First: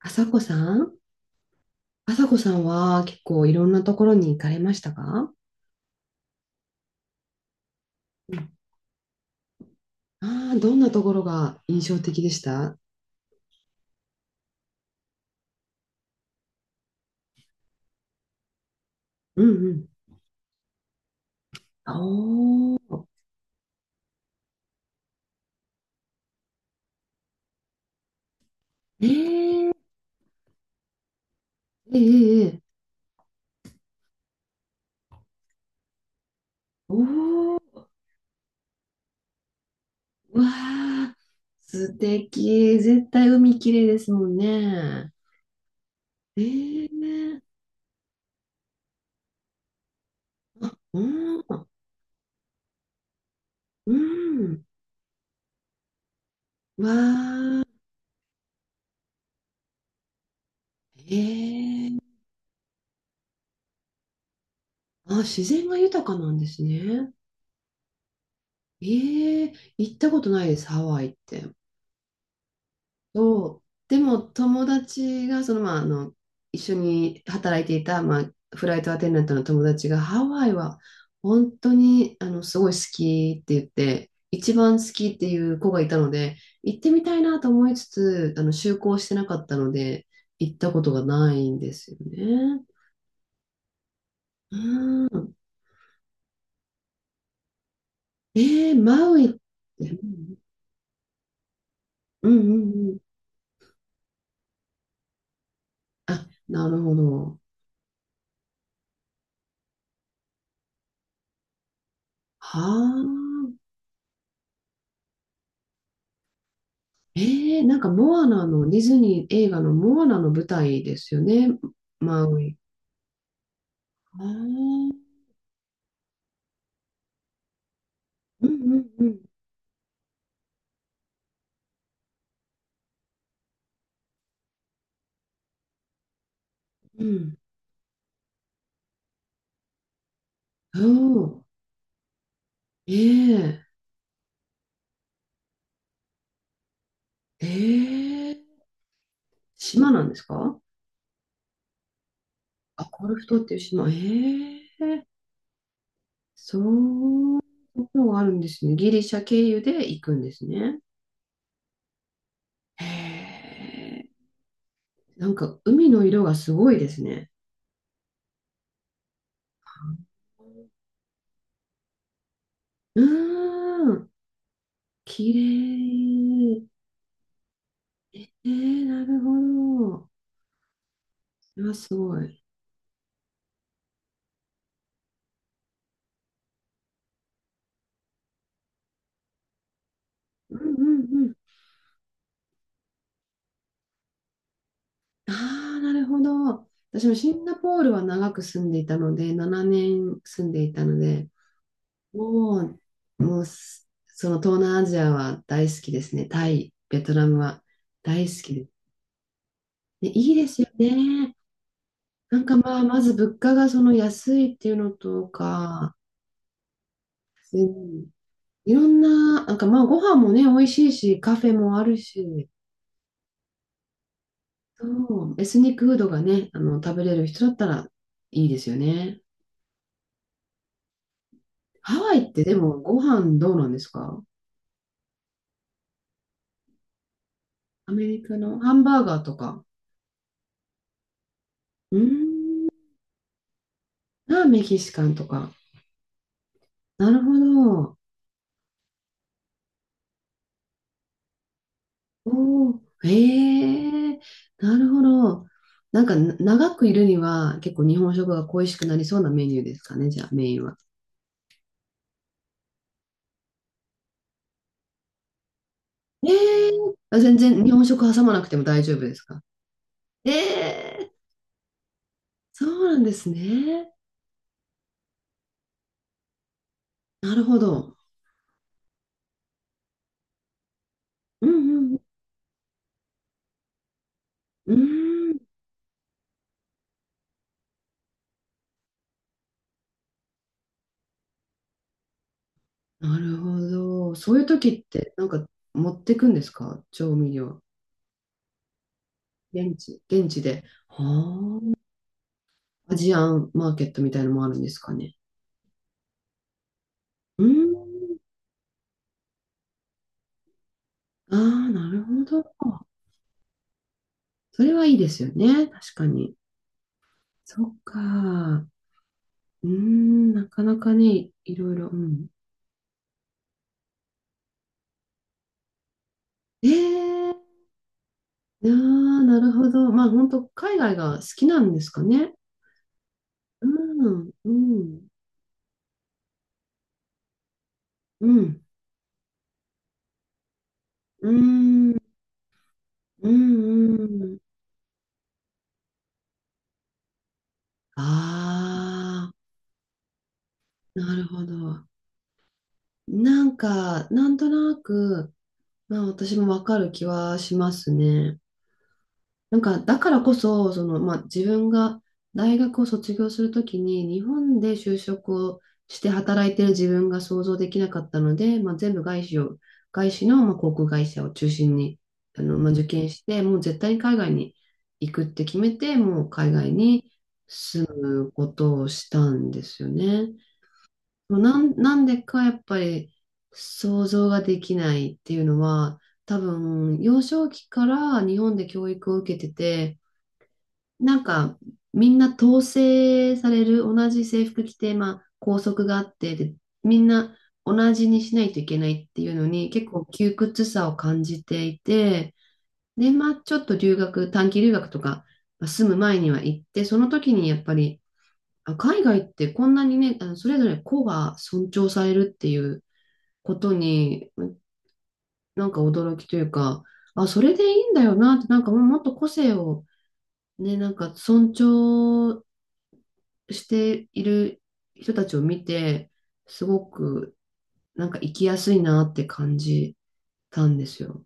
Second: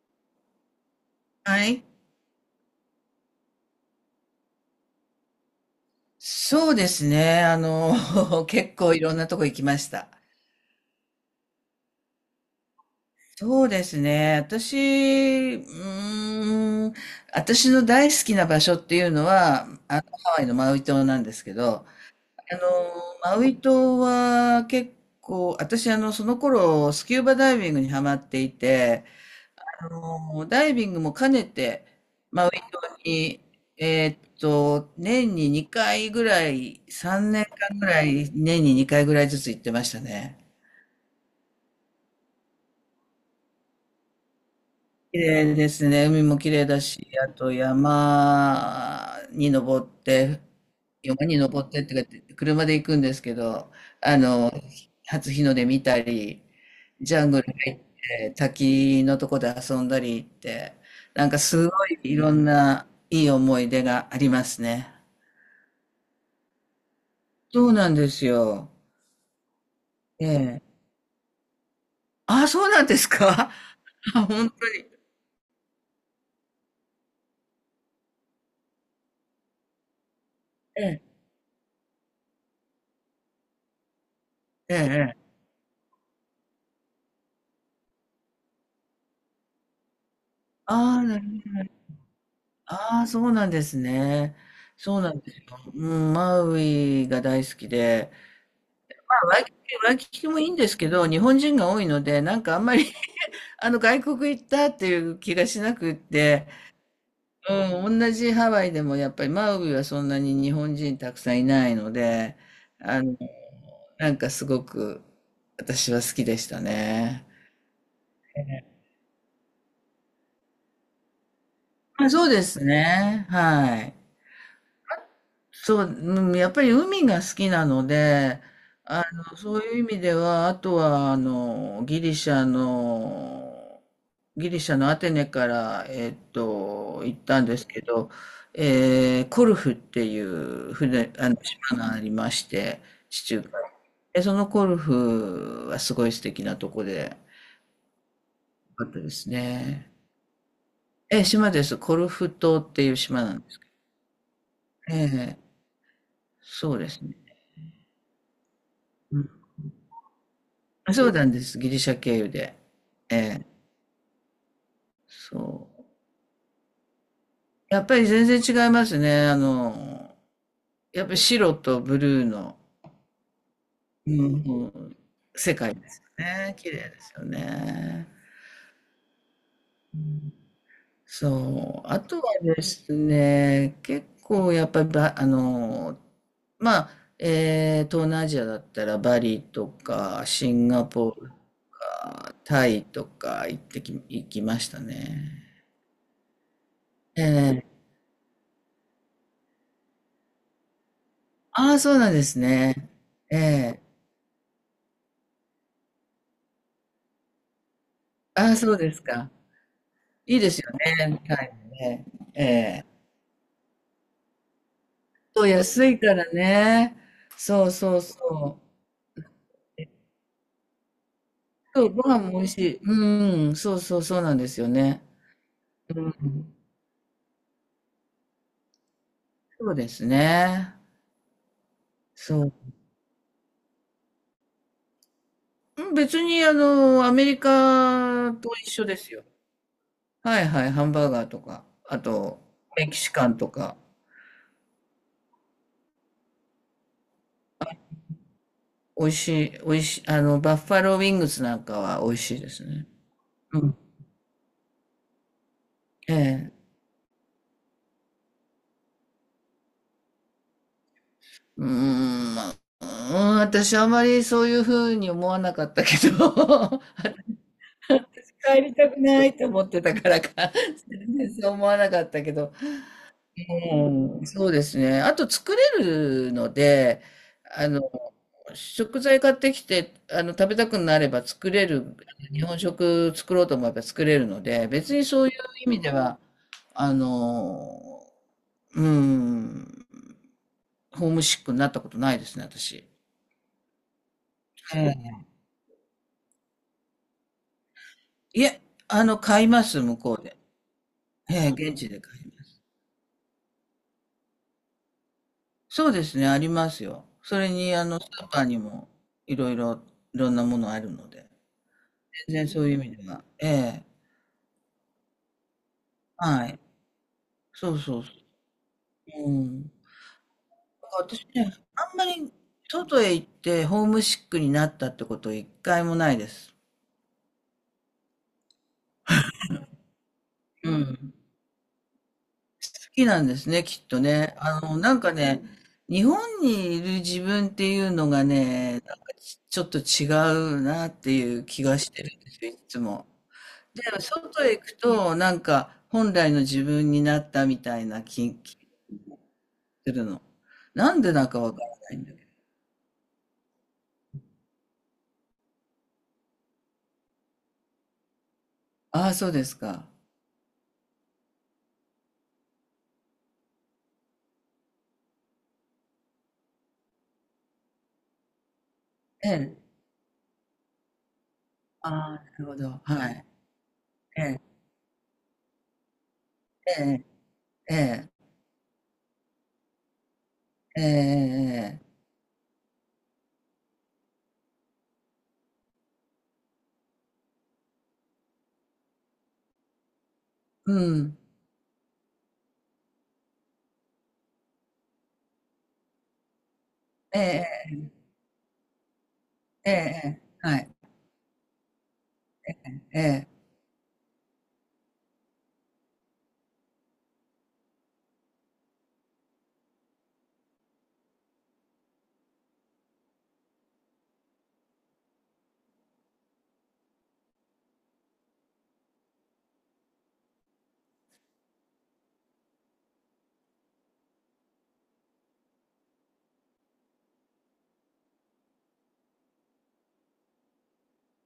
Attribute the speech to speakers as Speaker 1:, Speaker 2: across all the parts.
Speaker 1: あさこさん
Speaker 2: はい。
Speaker 1: あさこさんは結構いろんなところに行かれましたか？
Speaker 2: そうですね。
Speaker 1: うん。
Speaker 2: 結構いろんなとこ行きました。
Speaker 1: ああー、どんなところが印象的でした？
Speaker 2: そうですね。私の大好きな場所っていうの
Speaker 1: う
Speaker 2: は、
Speaker 1: んうん。
Speaker 2: ハワイのマウイ島なんですけど、
Speaker 1: おー、
Speaker 2: マウイ島は結構、私、その頃、スキューバダイビングにハマっていて、
Speaker 1: えー、
Speaker 2: ダイビングも兼ねて、
Speaker 1: え
Speaker 2: マウ
Speaker 1: えええ、
Speaker 2: イ島に、年に2回ぐらい、3年
Speaker 1: お
Speaker 2: 間
Speaker 1: ー、
Speaker 2: ぐらい、年に2回ぐらいずつ行ってましたね。
Speaker 1: うわー、素敵。絶対海きれいですもんね。
Speaker 2: 綺麗ですね。海も綺麗だし、あと
Speaker 1: ええ、
Speaker 2: 山に登って、
Speaker 1: う
Speaker 2: 山に
Speaker 1: ん、
Speaker 2: 登ってってか、車で行くんですけど、
Speaker 1: う
Speaker 2: あの、
Speaker 1: ん、
Speaker 2: 初日の出見たり、
Speaker 1: わ
Speaker 2: ジャングル
Speaker 1: ー、
Speaker 2: 入って、滝のとこで遊んだりって、なんかすご
Speaker 1: ええ、
Speaker 2: いいろんないい思い出がありますね。
Speaker 1: あ、自然が豊かなんですね。
Speaker 2: そうなんですよ。
Speaker 1: ええ、行ったこ
Speaker 2: え
Speaker 1: とないです、
Speaker 2: え。
Speaker 1: ハワイって。
Speaker 2: ああ、そうなんですか。
Speaker 1: そう。で も
Speaker 2: あ、本
Speaker 1: 友
Speaker 2: 当に。
Speaker 1: 達がその、まあ、一緒に働いていた、まあ、フライトアテンダントの友達がハワイは
Speaker 2: ええ、
Speaker 1: 本当にすごい好きって言って一番
Speaker 2: え
Speaker 1: 好き
Speaker 2: え。
Speaker 1: ってい
Speaker 2: ええ、
Speaker 1: う子がいたので、行ってみたいなと思いつつ就航してなかったので行ったこと
Speaker 2: あ
Speaker 1: が
Speaker 2: あ、なる
Speaker 1: ないん
Speaker 2: ほ
Speaker 1: で
Speaker 2: ど。
Speaker 1: すよね。
Speaker 2: ああ、そうなんですね。
Speaker 1: う
Speaker 2: そうなんで
Speaker 1: ん。
Speaker 2: すよ。うん、マウイが大好きで、
Speaker 1: えー、マ
Speaker 2: ま
Speaker 1: ウイ
Speaker 2: あ、
Speaker 1: って。
Speaker 2: ワ
Speaker 1: う
Speaker 2: イキキ
Speaker 1: ん
Speaker 2: もいいんですけど、日本人が多いので、
Speaker 1: う
Speaker 2: な
Speaker 1: ん
Speaker 2: んかあんまり、
Speaker 1: うん。
Speaker 2: 外国行ったっていう気がしなくっ
Speaker 1: あ、
Speaker 2: て、
Speaker 1: なるほど。
Speaker 2: うん、同じハワイでもやっぱりマウイはそんなに日本人たくさんいないので、
Speaker 1: は
Speaker 2: あ
Speaker 1: あ。
Speaker 2: の、なんかすごく私は好きでしたね。
Speaker 1: ええ、なんかモアナの、ディズニー映画のモアナの舞台ですよね、
Speaker 2: まあ、そ
Speaker 1: マ
Speaker 2: う
Speaker 1: ウ
Speaker 2: で
Speaker 1: イ。
Speaker 2: すね。はい。
Speaker 1: ああ、うん
Speaker 2: そう、うん、やっぱり海が好きなので、
Speaker 1: うんうん
Speaker 2: そういう意味では、あとは、ギリシャのアテネから、
Speaker 1: う
Speaker 2: 行っ
Speaker 1: ん。
Speaker 2: たんですけど、コルフっていう
Speaker 1: お
Speaker 2: 船、
Speaker 1: お、
Speaker 2: 島がありまして、地中海。
Speaker 1: ええ
Speaker 2: で、そのコルフはすごい素敵なとこで、
Speaker 1: ええ、
Speaker 2: あかったですね。
Speaker 1: 島なんですか？
Speaker 2: え、島です。コルフ島っ
Speaker 1: あ、
Speaker 2: ていう
Speaker 1: コル
Speaker 2: 島
Speaker 1: フ
Speaker 2: なん
Speaker 1: 島っ
Speaker 2: で
Speaker 1: てい
Speaker 2: す。
Speaker 1: う島。え
Speaker 2: え
Speaker 1: え、
Speaker 2: え、
Speaker 1: そ
Speaker 2: そうですね。
Speaker 1: ういうがあるんですね。ギリシャ経由で行くんですね。
Speaker 2: あ、そうなんです。ギリシャ経由で。ええ、
Speaker 1: へえ、なんか
Speaker 2: そう。
Speaker 1: 海の色がすごいですね。
Speaker 2: やっぱり全然違いますね。やっぱり白とブルーの、
Speaker 1: うーん、
Speaker 2: うんうん、
Speaker 1: 綺
Speaker 2: 世界ですよね。
Speaker 1: 麗。
Speaker 2: 綺麗ですよね。
Speaker 1: えー、なるほど。それは
Speaker 2: そう。
Speaker 1: す
Speaker 2: あ
Speaker 1: ご
Speaker 2: とは
Speaker 1: い。
Speaker 2: ですね、結構やっぱりば、まあ、東南アジアだったらバリとかシ
Speaker 1: うん
Speaker 2: ン
Speaker 1: う
Speaker 2: ガ
Speaker 1: ん
Speaker 2: ポー
Speaker 1: う
Speaker 2: ルと
Speaker 1: ん。
Speaker 2: かタイとか行きました
Speaker 1: あ
Speaker 2: ね。
Speaker 1: あ、なるほど。私もシンガ
Speaker 2: ええ、
Speaker 1: ポールは長く住んでいたので、7年住んでいたので、
Speaker 2: ああ、そうなんです
Speaker 1: も
Speaker 2: ね。
Speaker 1: う、
Speaker 2: え
Speaker 1: もうす、
Speaker 2: え。
Speaker 1: その東南アジアは大好きですね。タイ、ベトナムは大好
Speaker 2: あ
Speaker 1: き
Speaker 2: あ、
Speaker 1: です。
Speaker 2: そうですか。
Speaker 1: ね、いい
Speaker 2: いい
Speaker 1: で
Speaker 2: です
Speaker 1: すよ
Speaker 2: よね、
Speaker 1: ね。
Speaker 2: タイもね。
Speaker 1: な
Speaker 2: え
Speaker 1: んかまあ、
Speaker 2: え。
Speaker 1: まず物価がその安いっていうのと
Speaker 2: そう、安
Speaker 1: か、
Speaker 2: いからね。
Speaker 1: う
Speaker 2: そうそう
Speaker 1: ん、
Speaker 2: そう。
Speaker 1: いろんな、なんかまあ、ご飯もね、美味しいし、カフェもあ
Speaker 2: そう、
Speaker 1: る
Speaker 2: ご飯も美味
Speaker 1: し、
Speaker 2: しい。うん、そうそうそうなんですよ
Speaker 1: そ
Speaker 2: ね。
Speaker 1: う、エスニックフー
Speaker 2: う
Speaker 1: ドがね、
Speaker 2: ん。
Speaker 1: 食べれる人だったらいいですよね。
Speaker 2: そうですね。
Speaker 1: ハワイっ
Speaker 2: そ
Speaker 1: て
Speaker 2: う。
Speaker 1: でもご飯どうなんですか？
Speaker 2: うん、別にアメリ
Speaker 1: アメリ
Speaker 2: カ
Speaker 1: カ
Speaker 2: と
Speaker 1: の
Speaker 2: 一
Speaker 1: ハン
Speaker 2: 緒で
Speaker 1: バー
Speaker 2: す
Speaker 1: ガー
Speaker 2: よ。
Speaker 1: とか。
Speaker 2: はいはい、ハンバーガーとか、
Speaker 1: うー
Speaker 2: あと、
Speaker 1: ん。
Speaker 2: メキシカンとか、
Speaker 1: あ、メキシカンとか。なるほど。
Speaker 2: 美味しい、美味しい、バッファローウィングスなんかは美味しいです
Speaker 1: おー。
Speaker 2: ね。うん。
Speaker 1: へえ。なるほど。なん
Speaker 2: え
Speaker 1: かな、
Speaker 2: え。
Speaker 1: 長くいるには結構日本食が恋しくなりそうなメニューですかね、じゃあメインは。
Speaker 2: まあ、うーん、私あまりそういうふうに思わなかったけ
Speaker 1: ええ。
Speaker 2: ど、
Speaker 1: あ、全然日本食挟まなくて
Speaker 2: 帰
Speaker 1: も
Speaker 2: り
Speaker 1: 大
Speaker 2: た
Speaker 1: 丈
Speaker 2: く
Speaker 1: 夫です
Speaker 2: ない
Speaker 1: か？
Speaker 2: と思ってたからか、
Speaker 1: ええ。
Speaker 2: 全然そう思わなかったけど、
Speaker 1: そうなんですね。
Speaker 2: うん、そうですね。あと作れるので、
Speaker 1: なるほ
Speaker 2: あの、
Speaker 1: ど。
Speaker 2: 食材買ってきて、食べたくなれば
Speaker 1: う
Speaker 2: 作れ
Speaker 1: んう
Speaker 2: る、
Speaker 1: ん。
Speaker 2: 日本食作ろうと思えば作れるので、
Speaker 1: う
Speaker 2: 別にそう
Speaker 1: ー
Speaker 2: いう
Speaker 1: ん。
Speaker 2: 意味では、あの、うん、ホームシックになったことないですね、私。
Speaker 1: なるほど。そういう時って、なんか持ってくんですか、調味料？
Speaker 2: いえ、買いま
Speaker 1: 現
Speaker 2: す、向
Speaker 1: 地、
Speaker 2: こう
Speaker 1: 現
Speaker 2: で。
Speaker 1: 地で。
Speaker 2: ええ、
Speaker 1: は
Speaker 2: 現地で買います。
Speaker 1: あ。アジアンマーケットみたいのもあるんですかね？
Speaker 2: そうですね、ありますよ。そ
Speaker 1: う
Speaker 2: れに、ス
Speaker 1: ん。
Speaker 2: ーパーにも、いろいろ、いろんなものあるので。
Speaker 1: ああ、なるほ
Speaker 2: 全然そういう
Speaker 1: ど。
Speaker 2: 意味では。ええ、
Speaker 1: それはいいですよね。確かに。
Speaker 2: はい。
Speaker 1: そ
Speaker 2: そ
Speaker 1: っ
Speaker 2: うそうそう。
Speaker 1: か。
Speaker 2: うん。
Speaker 1: うー
Speaker 2: だ
Speaker 1: ん、なかな
Speaker 2: か
Speaker 1: か
Speaker 2: ら私
Speaker 1: ね、
Speaker 2: ね、
Speaker 1: いろいろ。う
Speaker 2: あんま
Speaker 1: ん。
Speaker 2: り、外へ行って、ホームシックになったってこと、一回もないです。
Speaker 1: ええー、ああ、なるほど。まあ、本当
Speaker 2: う
Speaker 1: 海外
Speaker 2: ん。
Speaker 1: が好きなんですかね。
Speaker 2: 好きなんですね、きっと
Speaker 1: うん、
Speaker 2: ね。
Speaker 1: う
Speaker 2: なん
Speaker 1: ん、
Speaker 2: かね、日本にいる自分っていうのが
Speaker 1: うん、
Speaker 2: ね、なんかちょっと違うなって
Speaker 1: う
Speaker 2: いう気がし
Speaker 1: ん、
Speaker 2: てるんですよ、いつも。
Speaker 1: う
Speaker 2: で、
Speaker 1: ん、うん。
Speaker 2: 外へ行くと、なんか本来の自分になったみたいな気が
Speaker 1: ああ。
Speaker 2: するの。なんで
Speaker 1: なる
Speaker 2: なんか
Speaker 1: ほ
Speaker 2: わから
Speaker 1: ど。
Speaker 2: ないんだけど。
Speaker 1: なんか、なんとなく、まあ私もわかる気はしますね。
Speaker 2: ああ、そうです
Speaker 1: なんか、
Speaker 2: か。
Speaker 1: だからこそ、その、まあ自分が大学を卒業するときに、日本で就職をして働いてる自分が想像できなかったので、まあ全部外
Speaker 2: え
Speaker 1: 資
Speaker 2: え。
Speaker 1: を、外資の、まあ、航空会社を中心
Speaker 2: あ
Speaker 1: に、
Speaker 2: あ、なるほ
Speaker 1: まあ
Speaker 2: ど。
Speaker 1: 受験
Speaker 2: は
Speaker 1: し
Speaker 2: い。
Speaker 1: て、もう絶対に海
Speaker 2: え
Speaker 1: 外
Speaker 2: え、
Speaker 1: に行くって決めて、もう海外に
Speaker 2: ええ、
Speaker 1: 住
Speaker 2: ええ、
Speaker 1: むことをしたんですよね。
Speaker 2: ええ、ええ、
Speaker 1: なん、
Speaker 2: え
Speaker 1: な
Speaker 2: え、
Speaker 1: んでかやっぱり想像ができないっていうのは、多分幼少期から日本で教育を受けてて、
Speaker 2: う
Speaker 1: な
Speaker 2: ん。
Speaker 1: んかみんな統制される同じ制服着て、まあ、校則があってで、みんな
Speaker 2: ええ、
Speaker 1: 同じにしないといけないっていうのに
Speaker 2: ええ、え
Speaker 1: 結
Speaker 2: え、
Speaker 1: 構
Speaker 2: え
Speaker 1: 窮
Speaker 2: え、は
Speaker 1: 屈
Speaker 2: い。
Speaker 1: さを感じていて、
Speaker 2: え
Speaker 1: で
Speaker 2: え。
Speaker 1: まあちょっと留学、短期留学とかまあ住む前には行って、その時にやっぱり、あ、海外ってこんなにね、それぞれ個が尊重されるっていうことに、なんか驚きというか、あ、それでいいんだよなって、なんかもうもっと個性をね、なんか尊重している人たちを見て、すごくなんか生きやすいなって感じたんですよ。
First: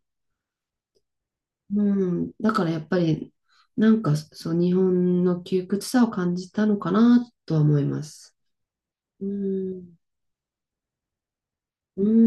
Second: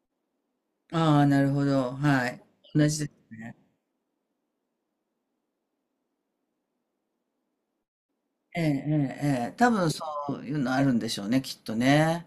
Speaker 2: ああ、なるほ
Speaker 1: う
Speaker 2: ど。は
Speaker 1: ん。
Speaker 2: い。
Speaker 1: だからやっ
Speaker 2: 同
Speaker 1: ぱ
Speaker 2: じです。
Speaker 1: り、なんかそう、日本の窮屈さを感じたのかなとは思います。
Speaker 2: ええ、え
Speaker 1: う
Speaker 2: え、ええ。多分
Speaker 1: ん。
Speaker 2: そういうのあるんでしょうね、きっと
Speaker 1: う
Speaker 2: ね。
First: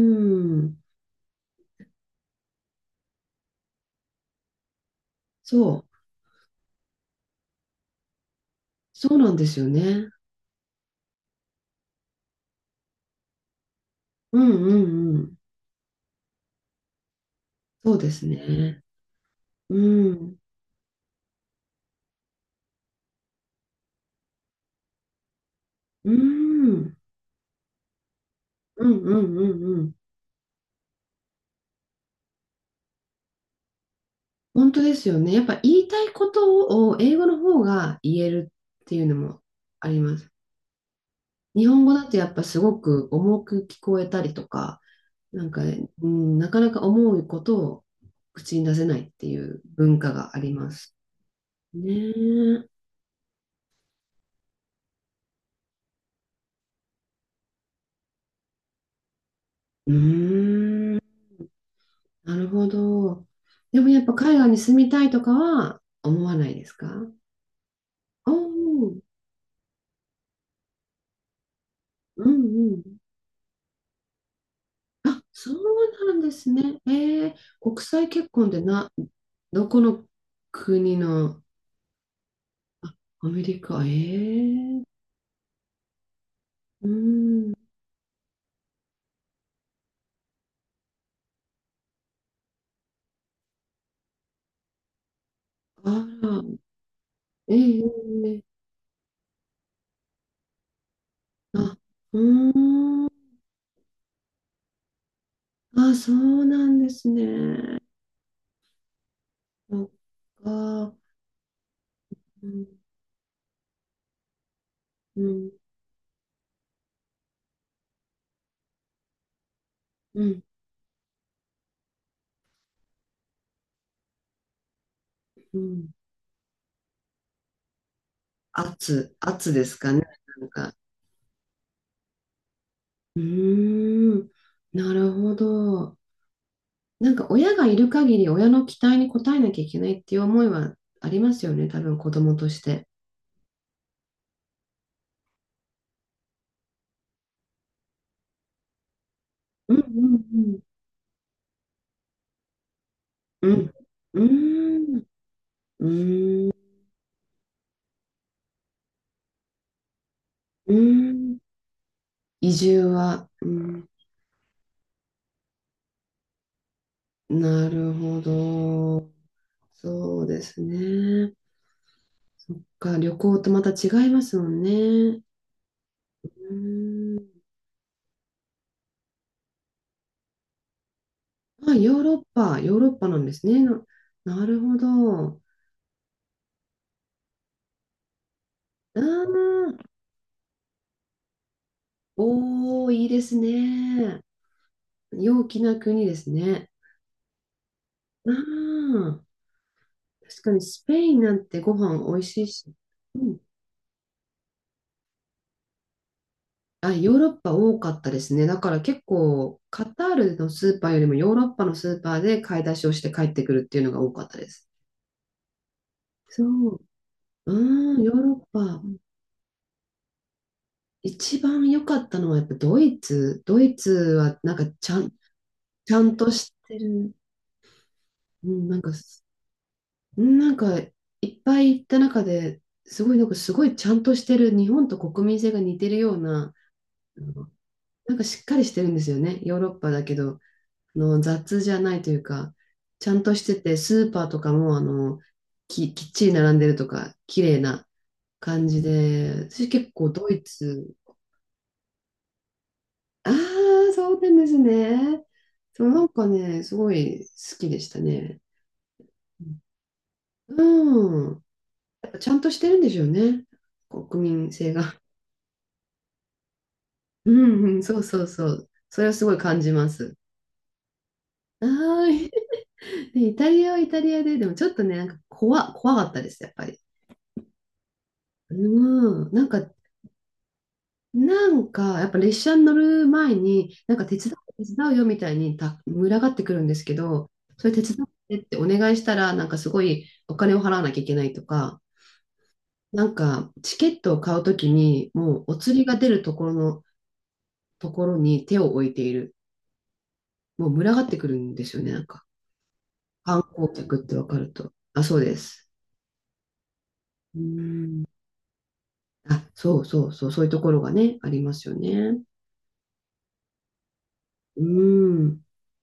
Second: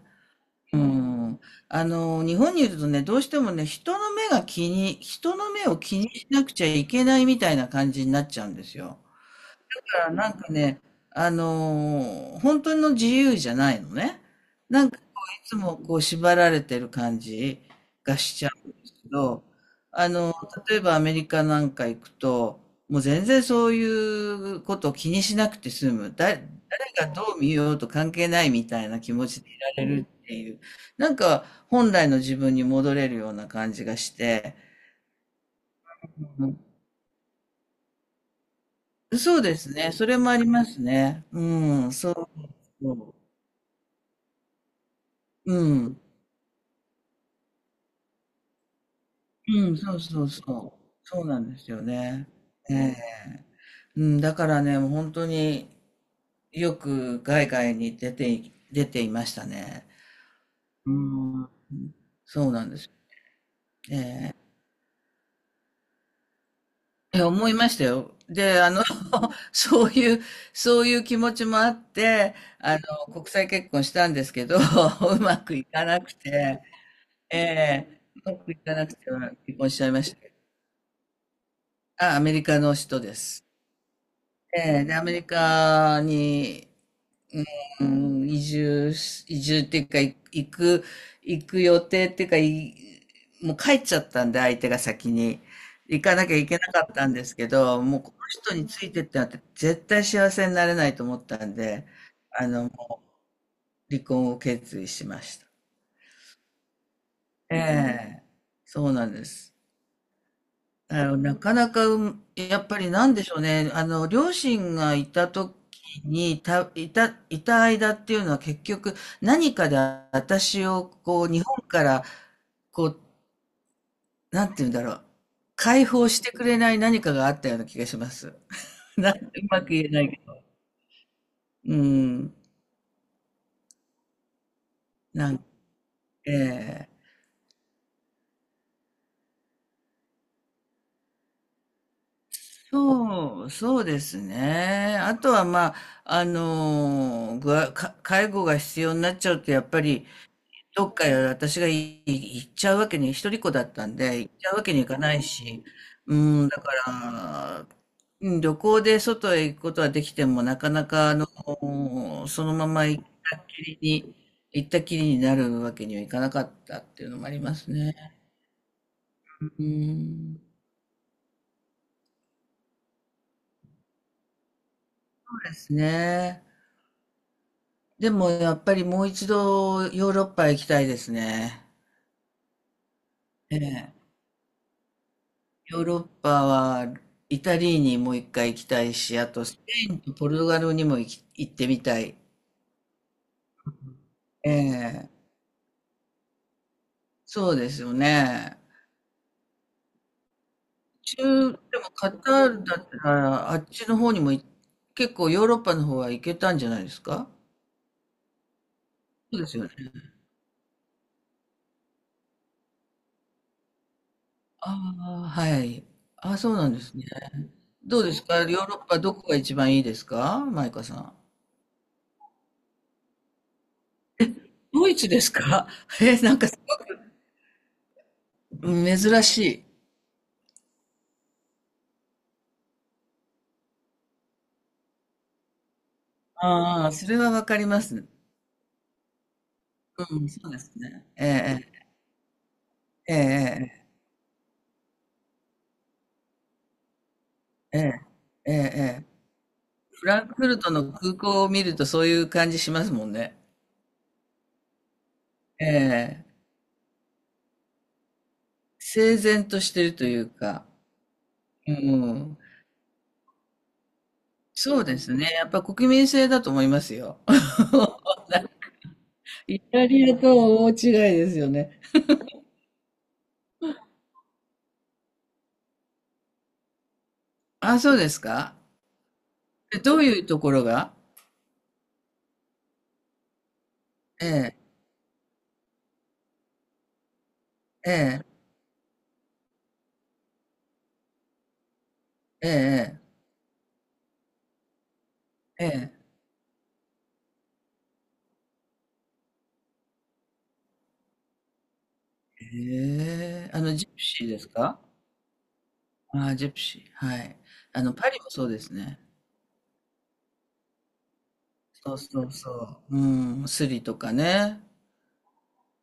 Speaker 2: うん。日本にいるとね、どうしてもね、人の目
Speaker 1: そ
Speaker 2: を気
Speaker 1: う。
Speaker 2: にしなくちゃいけないみたいな感じになっちゃうんですよ。
Speaker 1: そうなんですよ
Speaker 2: か
Speaker 1: ね。
Speaker 2: らなんかね、あの本当の自由じゃないのね。
Speaker 1: うんう
Speaker 2: なんかこう
Speaker 1: んうん。
Speaker 2: いつもこう縛られてる感じ
Speaker 1: そうで
Speaker 2: が
Speaker 1: す
Speaker 2: しちゃうんで
Speaker 1: ね。
Speaker 2: すけど、あ
Speaker 1: う
Speaker 2: の、
Speaker 1: ん。
Speaker 2: 例えばアメリカなんか行くと、もう全然そういうことを気にしなくて済
Speaker 1: う
Speaker 2: む。だ、誰
Speaker 1: ん。
Speaker 2: がどう見ようと関係ないみた
Speaker 1: う
Speaker 2: い
Speaker 1: ん
Speaker 2: な
Speaker 1: う
Speaker 2: 気持
Speaker 1: ん
Speaker 2: ち
Speaker 1: う
Speaker 2: でい
Speaker 1: んう
Speaker 2: ら
Speaker 1: ん。
Speaker 2: れるっていう、なんか本来の自分に戻れるような感じがして、
Speaker 1: 本当ですよね。やっぱ言いたいことを英語の方が言えるっていうの
Speaker 2: そ
Speaker 1: も
Speaker 2: うです
Speaker 1: あ
Speaker 2: ね。
Speaker 1: り
Speaker 2: そ
Speaker 1: ま
Speaker 2: れ
Speaker 1: す。
Speaker 2: もありますね。う
Speaker 1: 日本
Speaker 2: ん、
Speaker 1: 語だ
Speaker 2: そ
Speaker 1: とやっぱすごく
Speaker 2: う。
Speaker 1: 重く聞こえたりとか、なん
Speaker 2: う
Speaker 1: か、
Speaker 2: ん。
Speaker 1: うん、なかなか思うことを口に出せないっていう
Speaker 2: うん、そ
Speaker 1: 文
Speaker 2: う
Speaker 1: 化
Speaker 2: そう
Speaker 1: があ
Speaker 2: そ
Speaker 1: りま
Speaker 2: う。
Speaker 1: す。
Speaker 2: そうなんですよ
Speaker 1: ねえ。
Speaker 2: ね。
Speaker 1: う
Speaker 2: ええ。うん、だからね、もう本当によく海外に出てい、出ていましたね。
Speaker 1: ー
Speaker 2: う
Speaker 1: ん。
Speaker 2: ん、
Speaker 1: なる
Speaker 2: そうな
Speaker 1: ほ
Speaker 2: んです。
Speaker 1: ど。でもやっぱ海外に住みたいとかは思わないですか？
Speaker 2: え、思いましたよ。
Speaker 1: ああ、
Speaker 2: で、
Speaker 1: うん
Speaker 2: そういう、そういう気持ちもあっ
Speaker 1: う
Speaker 2: て、
Speaker 1: ん。
Speaker 2: 国際結婚したんですけど、う
Speaker 1: あ、
Speaker 2: ま
Speaker 1: そ
Speaker 2: くいかな
Speaker 1: う
Speaker 2: く
Speaker 1: なんです
Speaker 2: て、
Speaker 1: ね。えー、
Speaker 2: え
Speaker 1: 国
Speaker 2: え、
Speaker 1: 際結
Speaker 2: うま
Speaker 1: 婚
Speaker 2: くい
Speaker 1: で
Speaker 2: かな
Speaker 1: な、
Speaker 2: くて結
Speaker 1: ど
Speaker 2: 婚し
Speaker 1: こ
Speaker 2: ちゃいま
Speaker 1: の
Speaker 2: し
Speaker 1: 国の、
Speaker 2: た。あ、アメリカの
Speaker 1: あ、
Speaker 2: 人で
Speaker 1: アメ
Speaker 2: す。
Speaker 1: リカ、え
Speaker 2: え
Speaker 1: ー、
Speaker 2: え、で、アメリカに、
Speaker 1: うん、
Speaker 2: うん、移住っていうか、い行く、行く予定っていうか、い、もう帰っちゃったんで、相手が先に。
Speaker 1: あ
Speaker 2: 行かなきゃいけ
Speaker 1: ら、
Speaker 2: なかったんですけ
Speaker 1: えー、
Speaker 2: ど、もうこの
Speaker 1: え
Speaker 2: 人
Speaker 1: ー、
Speaker 2: についてってなって、絶対幸せになれないと思ったん
Speaker 1: あ、
Speaker 2: で、
Speaker 1: う
Speaker 2: あの、
Speaker 1: ーん、
Speaker 2: 離婚を決意しました。
Speaker 1: あ、そうなんです
Speaker 2: え
Speaker 1: ね。
Speaker 2: え、そうなんです。
Speaker 1: そっか、
Speaker 2: なかなか、うん、
Speaker 1: う
Speaker 2: や
Speaker 1: ん、
Speaker 2: っぱりなんでしょうね。両親がい
Speaker 1: う
Speaker 2: た
Speaker 1: ん、
Speaker 2: 時に、いた間っていうのは結局何かで
Speaker 1: うん、
Speaker 2: 私をこう、日本から、こう、なんて言うんだろう。
Speaker 1: う
Speaker 2: 解
Speaker 1: ん。
Speaker 2: 放してくれない何かがあったような気がします。な
Speaker 1: 圧、
Speaker 2: ん、う
Speaker 1: 圧
Speaker 2: ま
Speaker 1: で
Speaker 2: く
Speaker 1: す
Speaker 2: 言え
Speaker 1: かね。
Speaker 2: ないけど。
Speaker 1: なんか、
Speaker 2: うん。
Speaker 1: うーん、なるほ
Speaker 2: な
Speaker 1: ど。
Speaker 2: ん、ええ、
Speaker 1: なんか親がいる限り親の期待に応えなきゃいけないっていう思いはありますよね、多分子供として。
Speaker 2: そう、そうですね。あとはまあ、ぐわか介護が必要になっちゃうと、やっ
Speaker 1: うん
Speaker 2: ぱ
Speaker 1: う
Speaker 2: り、
Speaker 1: ん
Speaker 2: どっかへ私がい行っちゃうわけに、一人っ子
Speaker 1: う
Speaker 2: だ
Speaker 1: ん。
Speaker 2: ったんで、
Speaker 1: う
Speaker 2: 行っちゃうわけにい
Speaker 1: ん。う
Speaker 2: かないし、うん、だ
Speaker 1: ん。
Speaker 2: から、うん、旅行で外へ行くことはできても、なか
Speaker 1: う
Speaker 2: なか、
Speaker 1: ん。
Speaker 2: そ
Speaker 1: 移
Speaker 2: のまま
Speaker 1: 住
Speaker 2: 行っ
Speaker 1: は、
Speaker 2: た
Speaker 1: う
Speaker 2: っきり
Speaker 1: ん。
Speaker 2: に、行ったきりになるわけにはいかなかったっていうのもありま
Speaker 1: な
Speaker 2: す
Speaker 1: る
Speaker 2: ね。
Speaker 1: ほど。
Speaker 2: う
Speaker 1: そう
Speaker 2: ん、
Speaker 1: ですね。か、旅行とまた違いますもんね。
Speaker 2: そうですね。
Speaker 1: うん。
Speaker 2: でも、やっぱりもう一度ヨーロッパへ行きたいですね。
Speaker 1: まあ、ヨーロッパ、ヨーロッパなんです
Speaker 2: え
Speaker 1: ね。な、
Speaker 2: え。
Speaker 1: なるほど。
Speaker 2: ヨーロッパはイタリーにもう一回行きたい
Speaker 1: あ
Speaker 2: し、あとスペ
Speaker 1: あ、
Speaker 2: インとポルトガルにも行ってみたい。
Speaker 1: おー、いいですね。
Speaker 2: ええ、
Speaker 1: 陽気な国ですね。
Speaker 2: そうですよ
Speaker 1: あ
Speaker 2: ね。
Speaker 1: あ、確かにスペインなん
Speaker 2: 中、
Speaker 1: てご
Speaker 2: でも
Speaker 1: 飯
Speaker 2: カ
Speaker 1: 美味
Speaker 2: タ
Speaker 1: しい
Speaker 2: ー
Speaker 1: し、
Speaker 2: ルだった
Speaker 1: うん、
Speaker 2: らあっちの方にもい、結構ヨーロッパの方は行けたんじゃないで
Speaker 1: あ、
Speaker 2: す
Speaker 1: ヨー
Speaker 2: か？
Speaker 1: ロッパ多かったですね。だから結
Speaker 2: そうです
Speaker 1: 構
Speaker 2: よね。
Speaker 1: カタールのスーパーよりもヨーロッパのスーパーで買い出しをして帰ってくるっていうのが多かったです。
Speaker 2: ああ、はい。ああ、
Speaker 1: そ
Speaker 2: そうなん
Speaker 1: う。
Speaker 2: ですね。
Speaker 1: う
Speaker 2: ど
Speaker 1: ん、
Speaker 2: う
Speaker 1: ヨ
Speaker 2: で
Speaker 1: ー
Speaker 2: す
Speaker 1: ロッ
Speaker 2: か、ヨーロ
Speaker 1: パ。
Speaker 2: ッパ、どこが一番いいですか、マイカさん？
Speaker 1: 一番良かったのはやっぱドイツ。ドイツはなんか
Speaker 2: ド
Speaker 1: ち
Speaker 2: イ
Speaker 1: ゃ
Speaker 2: ツ
Speaker 1: ん、
Speaker 2: ですか？
Speaker 1: ちゃ ん
Speaker 2: え、
Speaker 1: と
Speaker 2: なんか
Speaker 1: し
Speaker 2: す
Speaker 1: てる。うん、
Speaker 2: ご
Speaker 1: なんか、
Speaker 2: い珍しい。
Speaker 1: うん、なんかいっぱい行った中で、すごいなんかすごいちゃんとしてる、日本と国民性が似てるような、
Speaker 2: ああ、それはわかります。
Speaker 1: なんかしっかりしてるんですよね。ヨーロッパだけ
Speaker 2: うん、
Speaker 1: ど、
Speaker 2: そうですね。え
Speaker 1: 雑じゃ
Speaker 2: え、
Speaker 1: ないというか、ちゃんとしてて、
Speaker 2: ええ、
Speaker 1: スーパーとかもき、きっちり並んでるとか、綺麗
Speaker 2: ええ、
Speaker 1: な
Speaker 2: ええ、ええ、
Speaker 1: 感
Speaker 2: え
Speaker 1: じ
Speaker 2: え、
Speaker 1: で、私結
Speaker 2: フ
Speaker 1: 構
Speaker 2: ラ
Speaker 1: ド
Speaker 2: ンク
Speaker 1: イ
Speaker 2: フルトの
Speaker 1: ツ、
Speaker 2: 空港を見るとそういう感じしますもん
Speaker 1: ああ、
Speaker 2: ね。
Speaker 1: そうなんですね。
Speaker 2: え
Speaker 1: そう、なんか
Speaker 2: え。
Speaker 1: ね、すごい好きでしたね。
Speaker 2: 整然としてるというか、
Speaker 1: うん。
Speaker 2: う
Speaker 1: やっぱちゃ
Speaker 2: ん。
Speaker 1: んとしてるんでしょうね。国民性
Speaker 2: そうで
Speaker 1: が。
Speaker 2: すね。やっぱ国民性だと思いますよ。
Speaker 1: うんうん、そう そうそう。それはすごい
Speaker 2: イ
Speaker 1: 感じ
Speaker 2: タ
Speaker 1: ま
Speaker 2: リア
Speaker 1: す。
Speaker 2: とは大違いですよ
Speaker 1: は
Speaker 2: ね。
Speaker 1: ーい。で、イタリアはイタリアで、でもちょっとね、なんか怖、怖かったです、やっぱり。
Speaker 2: あ、そうですか。
Speaker 1: うん、なんか、
Speaker 2: え、どういうところが？
Speaker 1: なんか、やっぱ列車に乗る前に、なんか手
Speaker 2: え
Speaker 1: 伝
Speaker 2: え、
Speaker 1: う、手伝うよみたいにた、群がってくるんですけど、それ手
Speaker 2: え
Speaker 1: 伝っ
Speaker 2: え、
Speaker 1: てってお願いしたら、なんかすごいお金を払わなきゃいけないとか、
Speaker 2: ええ、
Speaker 1: なんかチケットを買うときに、もうお
Speaker 2: ええ、え
Speaker 1: 釣りが
Speaker 2: え。
Speaker 1: 出るところの、ところに手を置いている。もう群がってくるんですよね、なんか。観
Speaker 2: あ
Speaker 1: 光
Speaker 2: のジプ
Speaker 1: 客って
Speaker 2: シ
Speaker 1: わ
Speaker 2: ー
Speaker 1: か
Speaker 2: です
Speaker 1: ると。
Speaker 2: か？
Speaker 1: あ、そうです。
Speaker 2: ああ、ジプシー、はい。
Speaker 1: う
Speaker 2: あの
Speaker 1: ん、
Speaker 2: パリもそうですね。
Speaker 1: あ、そうそうそう、そういうところがね、ありますよ
Speaker 2: そう
Speaker 1: ね。
Speaker 2: そうそう。うん、スリとかね。
Speaker 1: うん。